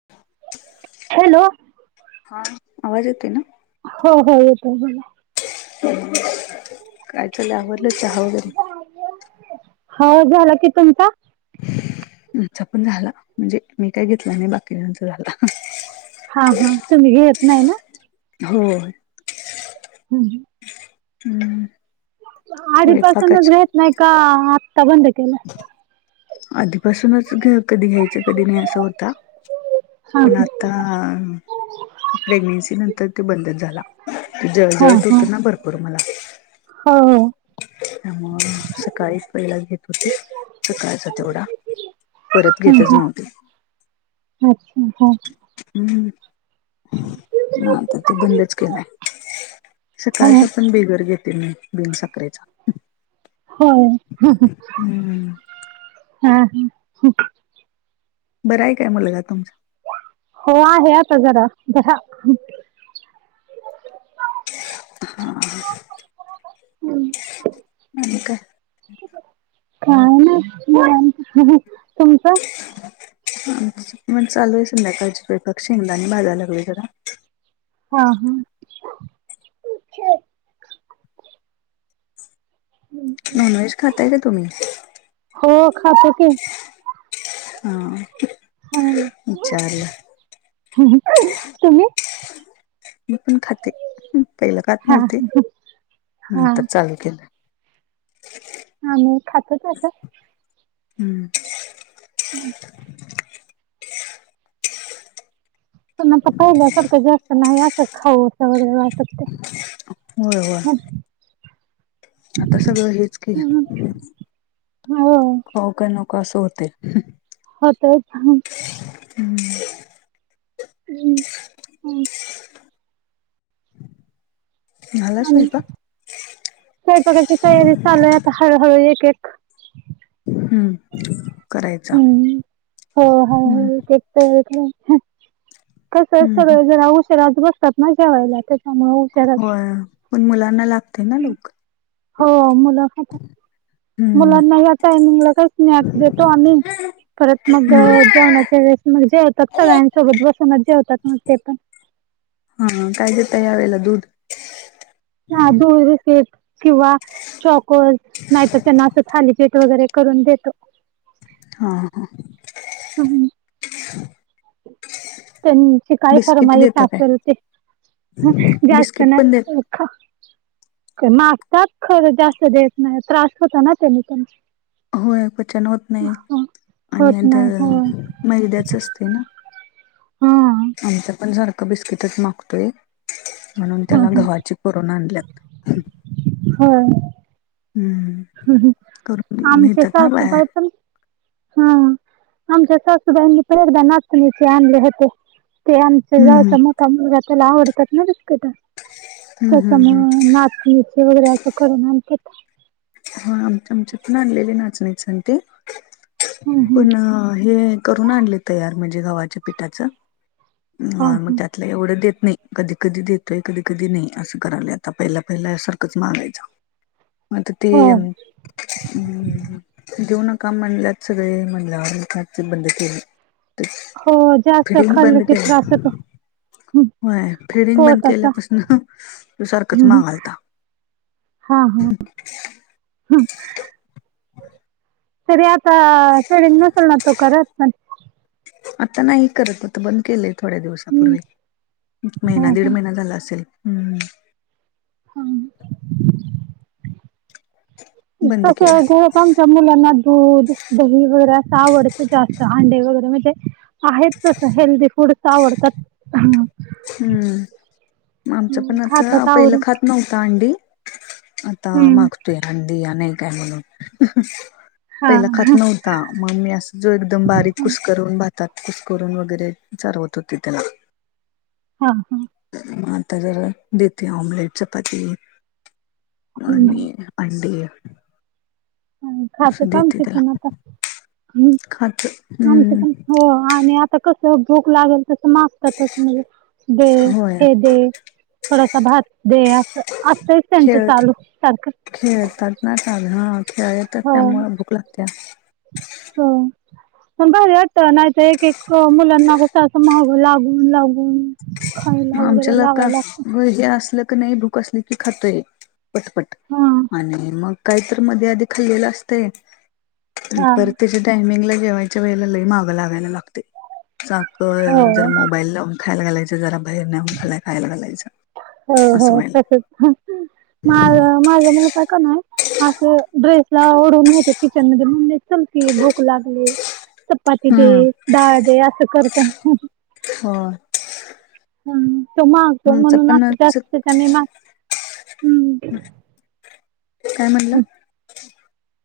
[unintelligible] Hello. हा आवाज येतोय ना? हो हो येतोन बला. काय तुले आवरलं चहा वैगरे? हो झाला कि तुमचा? आमचा पण झाला म्हणजे मी काय घेतला नाही बाकीच्यांचा झाला‌. हा हा तुम्ही घेत नाही ना. हो.. हम्म, हम्म. हम्म. आधी पसूनच स्वयंपाकाच घेत नाही का आत्ता बंद केलं? आधीपासूनच घे कधी घ्यायचं कधी नाही असं होत. आता हा पण आता प्रेग्नेन्सी नंतर तो बंदच झाला हा जळजळत हा होत ना हा भरपूर मला. हो, हो. त्यामुळे सकाळीच पहिलाच घेत होते सकाळचा तेवढा परत हम्म, घेतच नव्हती. अच्छा हा. हम्म म आता ते बंदच केलाय. हो हो सकाळचा पण बिगर घेते मी बिन साखरेचा. होय, हा, हम्म ह. बरं आहे काय मुलगा तुमचं? हो आहे आता जरा जरा हा. हम्म. आणि काय? काय ना [unintelligible] तुमचं? मण चालू आहे संध्याकाळ चे पक्षी, शेंगदाने भाजावे लागेल जरा हा हा [inaudible] नॉन व्हेज खाताय का तुम्ही? हो खातो की. हा हा विचारलं तुम्ही? मी पण खाते. पहिलं खात हा नव्हती. हा नंतर चालू केलं. आम्ही खात तस. हम्म पन् आता पहिल्यासारखं जास्त नाही असं खाऊ असं वगैरे वाटत होय होय [unintelligible] आता सगळं हेच केल. हो. खाऊ का नको असं होतय. होतय हा. हम्म. [unintelligible] झाला आणि, स्वयंपाक? स्वयंपाकाची तयारी चालू आहे आता हळूहळू एक एक हम्म. करायचा. हम्म हो हम्म हो तेच [unintelligible] कस असत हम्म जरा उशराच बसतात ना जेवायला ते होय पण मुलांना लागते ना लवकर हो मुल खातात हम्म मुलांना या टायमिंगला काही स्नॅक्स बिक्स तो आम्ही परत मग हम्म अह जेवणाच्या वेळेस मग जेवतात सगळ्यांसोबत बसूनच जेवतात ना ते पण हा काय देताय यावेळेला दूध हा दूध बिस्किट किंवा चॉकोज नाही तर त्यांना असं थालीपीठ वगैरे करून देतो. हा हा. हम्म. त्यांची काही बिस्किट फरमाइश देता काय? असेल ते, जास्त बिस्किट पण नाय देत [unintelligible] [unintelligible] मागतात खरं जास्त देत नाही त्रास होतो ना त्यांनी त्यांना होय पचन होत नाही आणि होत नाही होय नंतर मैद्याच असते ना हा आमच पण सारखं बिस्किटच मागतोय म्हणून त्याला गव्हाचे करुन आणल्यात होय. हम्म. करून आमच्या मिळतात ना बाहेर सासूबाई पण हा आमच्या सासूबाईंनी पन एकदा नाचनीचे आणले होते. ते आमच्या हम्म जावेचा मोठा मुलगा त्याला आवडतात ना बिस्किट हम्म त्याच्या हम्म हम्म मुळे नाचणीचे वगैरे असं करून आणत्यात हा आमच्या आमच्यात न्हांणलेले नाचणीच न ते हं, हं. पुन्हा हे करून आणले तयार म्हणजे गव्हाच्या पिठाच हां, [unintelligible] म हां. त्या लई एवढं देत नाही कधी कधी देतोय कधी कधी नाही असं करायला आता पहिला पहिल्या सारखंच मागायच म आता हो, तेम [inaudible] देऊ नका म्हणल्यात सगळे म्हणल्यावर एक अडचन बंद केली हो. जास्त फीडिंग खाल्लं बंद की त्रास होतो. केलय हं. होय फिडिंग बंद पोटाचा. केल्यापासून त सारखंच मागालता हा हा तरी आता फेडिंग नसल ना तो करत आता नाही करत आता बंद केले थोड्या हं. दिवसापूर्वी महिना हां, दीड हां. महिना झाला असेल ह् हमम्म बंद कस केलाय [unintelligible] आमच्या मुलांना दूध दही वगैरे अस आवडत जास्त अंडे वगैरे म्हणजे आहेत तस हेल्दी फूडच आवडतात. हम हम्म मग आमच हं. पण आता खातात पहिलं आवडीन. खात नव्हत अंडी आता हं. मागतोय अंडी आणाय का नाही म्हणून हां. पहिला खात नव्हता मग मी अस जो एकदम बारीक हं. कुस करून भातात कुस करून वगैरे चचाारवत होते त्याला हा हा मग आता जर देते ऑमलेट चपाती हं. आणि अंडी खाते असं आमचीत पण आता हं. खाते हम्म कस भूक लागेल तस मागतातच म्हणजे दे होय हे दे थोडासा भात दे अस असत त्यांच खेळ चालू सारखं खेळतात ना आता हा खेळतात हो त्यामुळे भूक लागते हो पण भारी वाटत नाहीतर एक एक मुलांना कस असं माग लागून लागून खायला वगैरे लावाय लागत हो हे असलं की नाही भूक असली की खातय पटपट हां आणि मग काय मध्ये आधी खाल्लेलं असतय हां पर त्याच्या टायमिंगला जेवायच्या वेळेला लय मागं लागायला लागते सारखं हो जरा मोबाईल लावून खायला घालायचं जरा बाहेर नेऊन खायला घालायचं हो हो असं व्हायलंय तसच माझ माझ मुलगा का नाय असं ड्रेस ला ओढवून नेतो किचन मध्ये मम्मी चल की भूक लागली चपाती दे हम्म डाळ दे असं करत हो हम तो मागतो आमचं म्हणून पण जास्त कमी मा हम्म काय म्हणला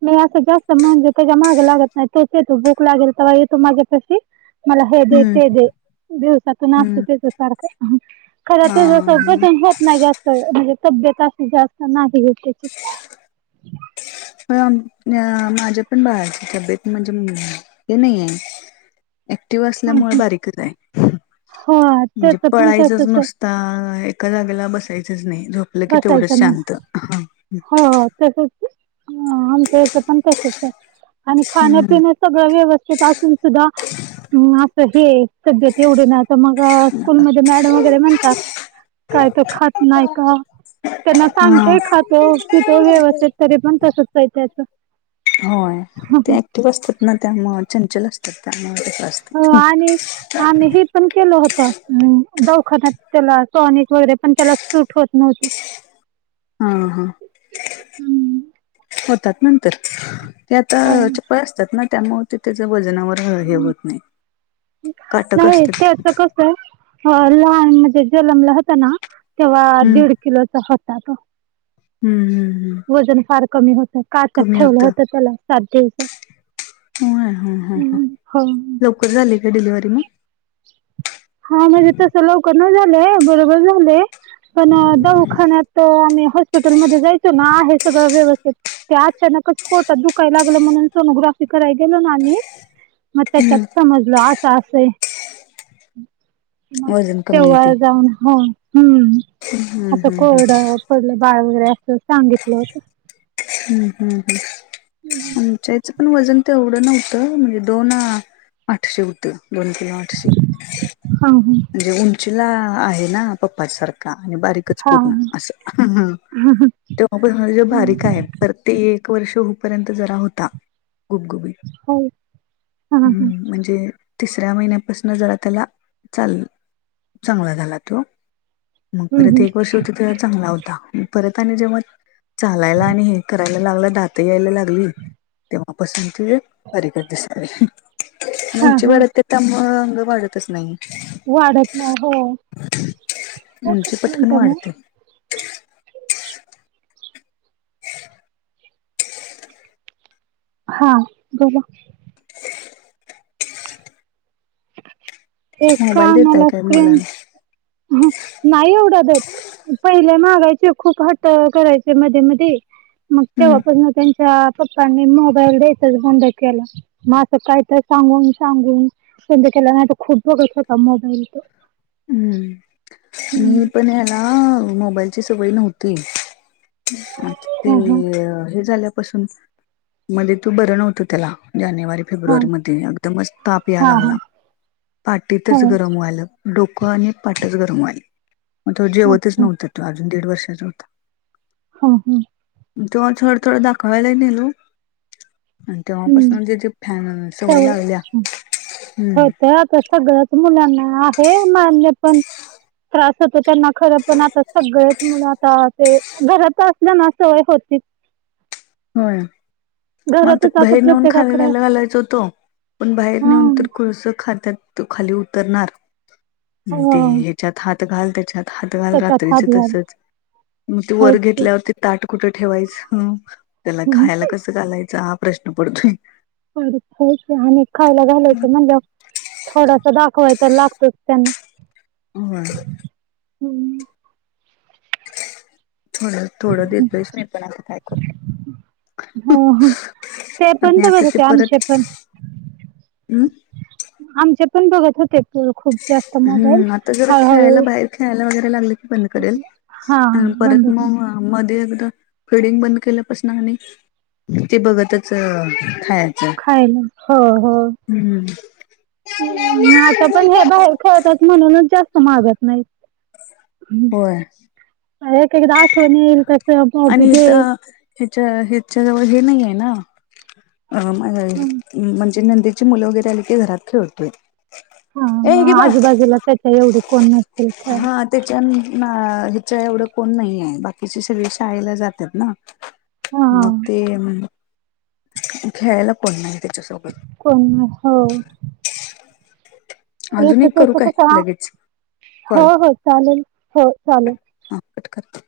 मी असं जास्त म्हणजे त्याच्या माग लागत नाही तोच येतो भूक लागेल तेव्हा येतो माझ्या पाशी मला हे दे हम्म ते दे दिवसातून असत हम्म त्याच सारखं खर हा तत्याच होत नाही जास्त म्हणजे तब्येत अशी जास्त नाही त्याची माझ्या पण बाळाची तब्येत म्हणजे मम् हे नाही आहे ऍक्टिव्ह त्याची असल्यामुळे बारीकच आहे हो म्हणजे त्याच पण पळाईच तसच आहे नुसता आता एका जागेला बसायचंच नाही झोपलं की तेवढंच बसायचं नाही शांत हो तसच आमच्या इथ पण तसच आहे आणि खाण्यापिण्या सगळ व्यवस्थित असून सुद्धा अस हे तब्येत एवढे नाही तर मग स्कूल मध्ये मॅडम वगैरे म्हणतात काय ख नाय का त्यांना हा. सांगतेय खातो पितो व्यवस्थित तरी पण तसचय त्याच होय ते एकटिव असतात ना तत्यामुळं चंचल असतात त्यामुळ असतात हो आणि आम्ही हे पण केलं होत दवाखान्यात त्याला टॉनिक वगैरे पण त्याला सुट होत नव्हती हा हा होतात म तर ते आता हो चप्पल असतात ना त्यामु ते त्याच्या वजनावर हेवत नाही काटक नाही ते असतात अस कस आहे लहान म्हणजे जनमला होता ना तेव्हा हम्म दीड किलोचा होता तो हम्म हम्म हम्म वजन फार कमी होतं काच कमी ठेवलं होत त्याला साथ द्यायचं हो लवकर झाले का डिलिव्हरी मग हा म्हणजे तस लवकर ना झालंय बरोबर झालंय पण दवाखान्यात आम्ही हॉस्पिटलमध्ये जायचो ना आहे सगळं व्यवस्थित त्या अचानकच पोटात दुखाय लागलं म्हणून सोनोग्राफी कराय गेलो ना आम्ही मग त्याच्यात हम्म समजलं असं असय मग वजन कमी आहे तेव्हा ते. जाऊन ह हम्म हम्म असं हम्म हम्म कोड पडलं बाळ वगैरे असं सांगितलं होत हम्म हम् हम् आच्या त्या पण वजन तर एवढं नव्हतं म्हणजे दोन आठशे होते दोन किलो आठशे हा म्हणजे उंचीला आहे ना पप्पा सारखं का आणि बारीकच हा पूर्ण असं हा तेव्हाून जे बारीक आहे तर ते एक वर्ष होपर्यंत जरा होता गुबगुब हो हा हा हम्म म्हणजे तिसऱ्या महिन्यापासून जरा त्याला चाल चांगला झाला तो मग हम्म परत हम्म एक वर्ष होती ते चांगला होता परत आणि जेव्हा चालायला आणि हे करायला लागला दात यायला लागली तेव्हापासून त कारिकर दिसली हा मुर्ची हा वाढत ते त्या म अंग वाढतच नाही वाढत नाही हो काय उंची कस पटकन नाहीत मग वाढते [inaudible] हा बोला ए मोबाईल देताय कानला काय मुलांना स्कन नाही उवडा देत पहिले मागायचे खूप ह्ट करायचे मध्ये मध्ये मग हम्म तेव्हापासग त्यांच्या पप्पांनी मोबाईल द्यायेतच बंद केला मग असं काय तर सांगून सांगून संध्या केला नाही तर खूप बघत होता मोबाईल त हम्म मी पण याला मोबाईल सवय नव्हती ते हा हा हे झाल्यापासून मध्ये तू बरं नव्हतं त्याला जानेवारी हा फेब्रुवारी मध्ये एकदमच ताप या हा हा लागला हो पाटीतच गरम व्हायला डोकं आणि पाटच गरमवायले मग तो जेवतच अच्छा नव्हता अजून दीड वर्षाचा होता. हा हम्म. तेव्हा थोड थोड दाखवायलाही नेलो आणि तेव्हापासून ज जे फॅन सवय लागल्या हम्म होत आता सगळं मुलांना आहे मान्य पण त्रास होतो त्यांना खरं पण आता सगळेच मुल आता ते घरात असल्या ना सवय होतीच. होय. मग आता घरातच बाहेर नेऊन प्रत्येकाकडे खायलायला घालायच होतो पण बाहेर हा नेऊन तर कुळसं खातात तो खाली उतरणार हो ते ह्याच्यात हात घाल त्याच्यात हात घाल त्याच्यात रात्रीचे हातभार तसच मग ते वर होयच की घेतल्यावरती ताट कुठे ठेवायचं त्याला हम्म खायला कसं घालायचं हा प्रश्न पडतोय. खर खरच आणि खायला घालायचं म्हणल्यावर थोडास दाखवाय तर लागतोच त्यांना. होय. थोडं थोडं देतस मी पण आता काय करू? हो ते पण आणि बघत आता ते होते परत आमचे पण हम्म. आमचे पण बघत होते. खूप जास्त मोबाईल हम्म आता जरा खेळायला हळूहळू बाहेर खेळायला वगैरे लागलं की बंद करेल. हा आणि परत बंद मग मध्ये एकदा फिडिंग बंद केलं स ना ते बघतच खायचं काही नाही, हो, हो. हम्म, हम्म. आता पण हे बाहेर खेळतात म्हणूनच जास्त मागत नाही. होय एक एकदा आठवण येईल तस बघु आणि दे इथ ह्याच्या, ह्याच्या जवळ हे नाही आहे ना नंदेची मुलं वगैरे आली की घरात खेळतो हा आजूबाजूला त्याच्या एवढी कोण नसेतील खेळत. हा त्याच्या ह्याच्या एवढं कोण नाही आहे बाकी तिची सगळे शाळेला जातात ना हा मग ते म्हण खेळायला कोण नाही त्याच्यासोबत. कोण नाही हो. अजून एक करू काय कस हा, लगेच हो, कॉल हो, चालेल हो चालेल. हा पटकर [inaudible]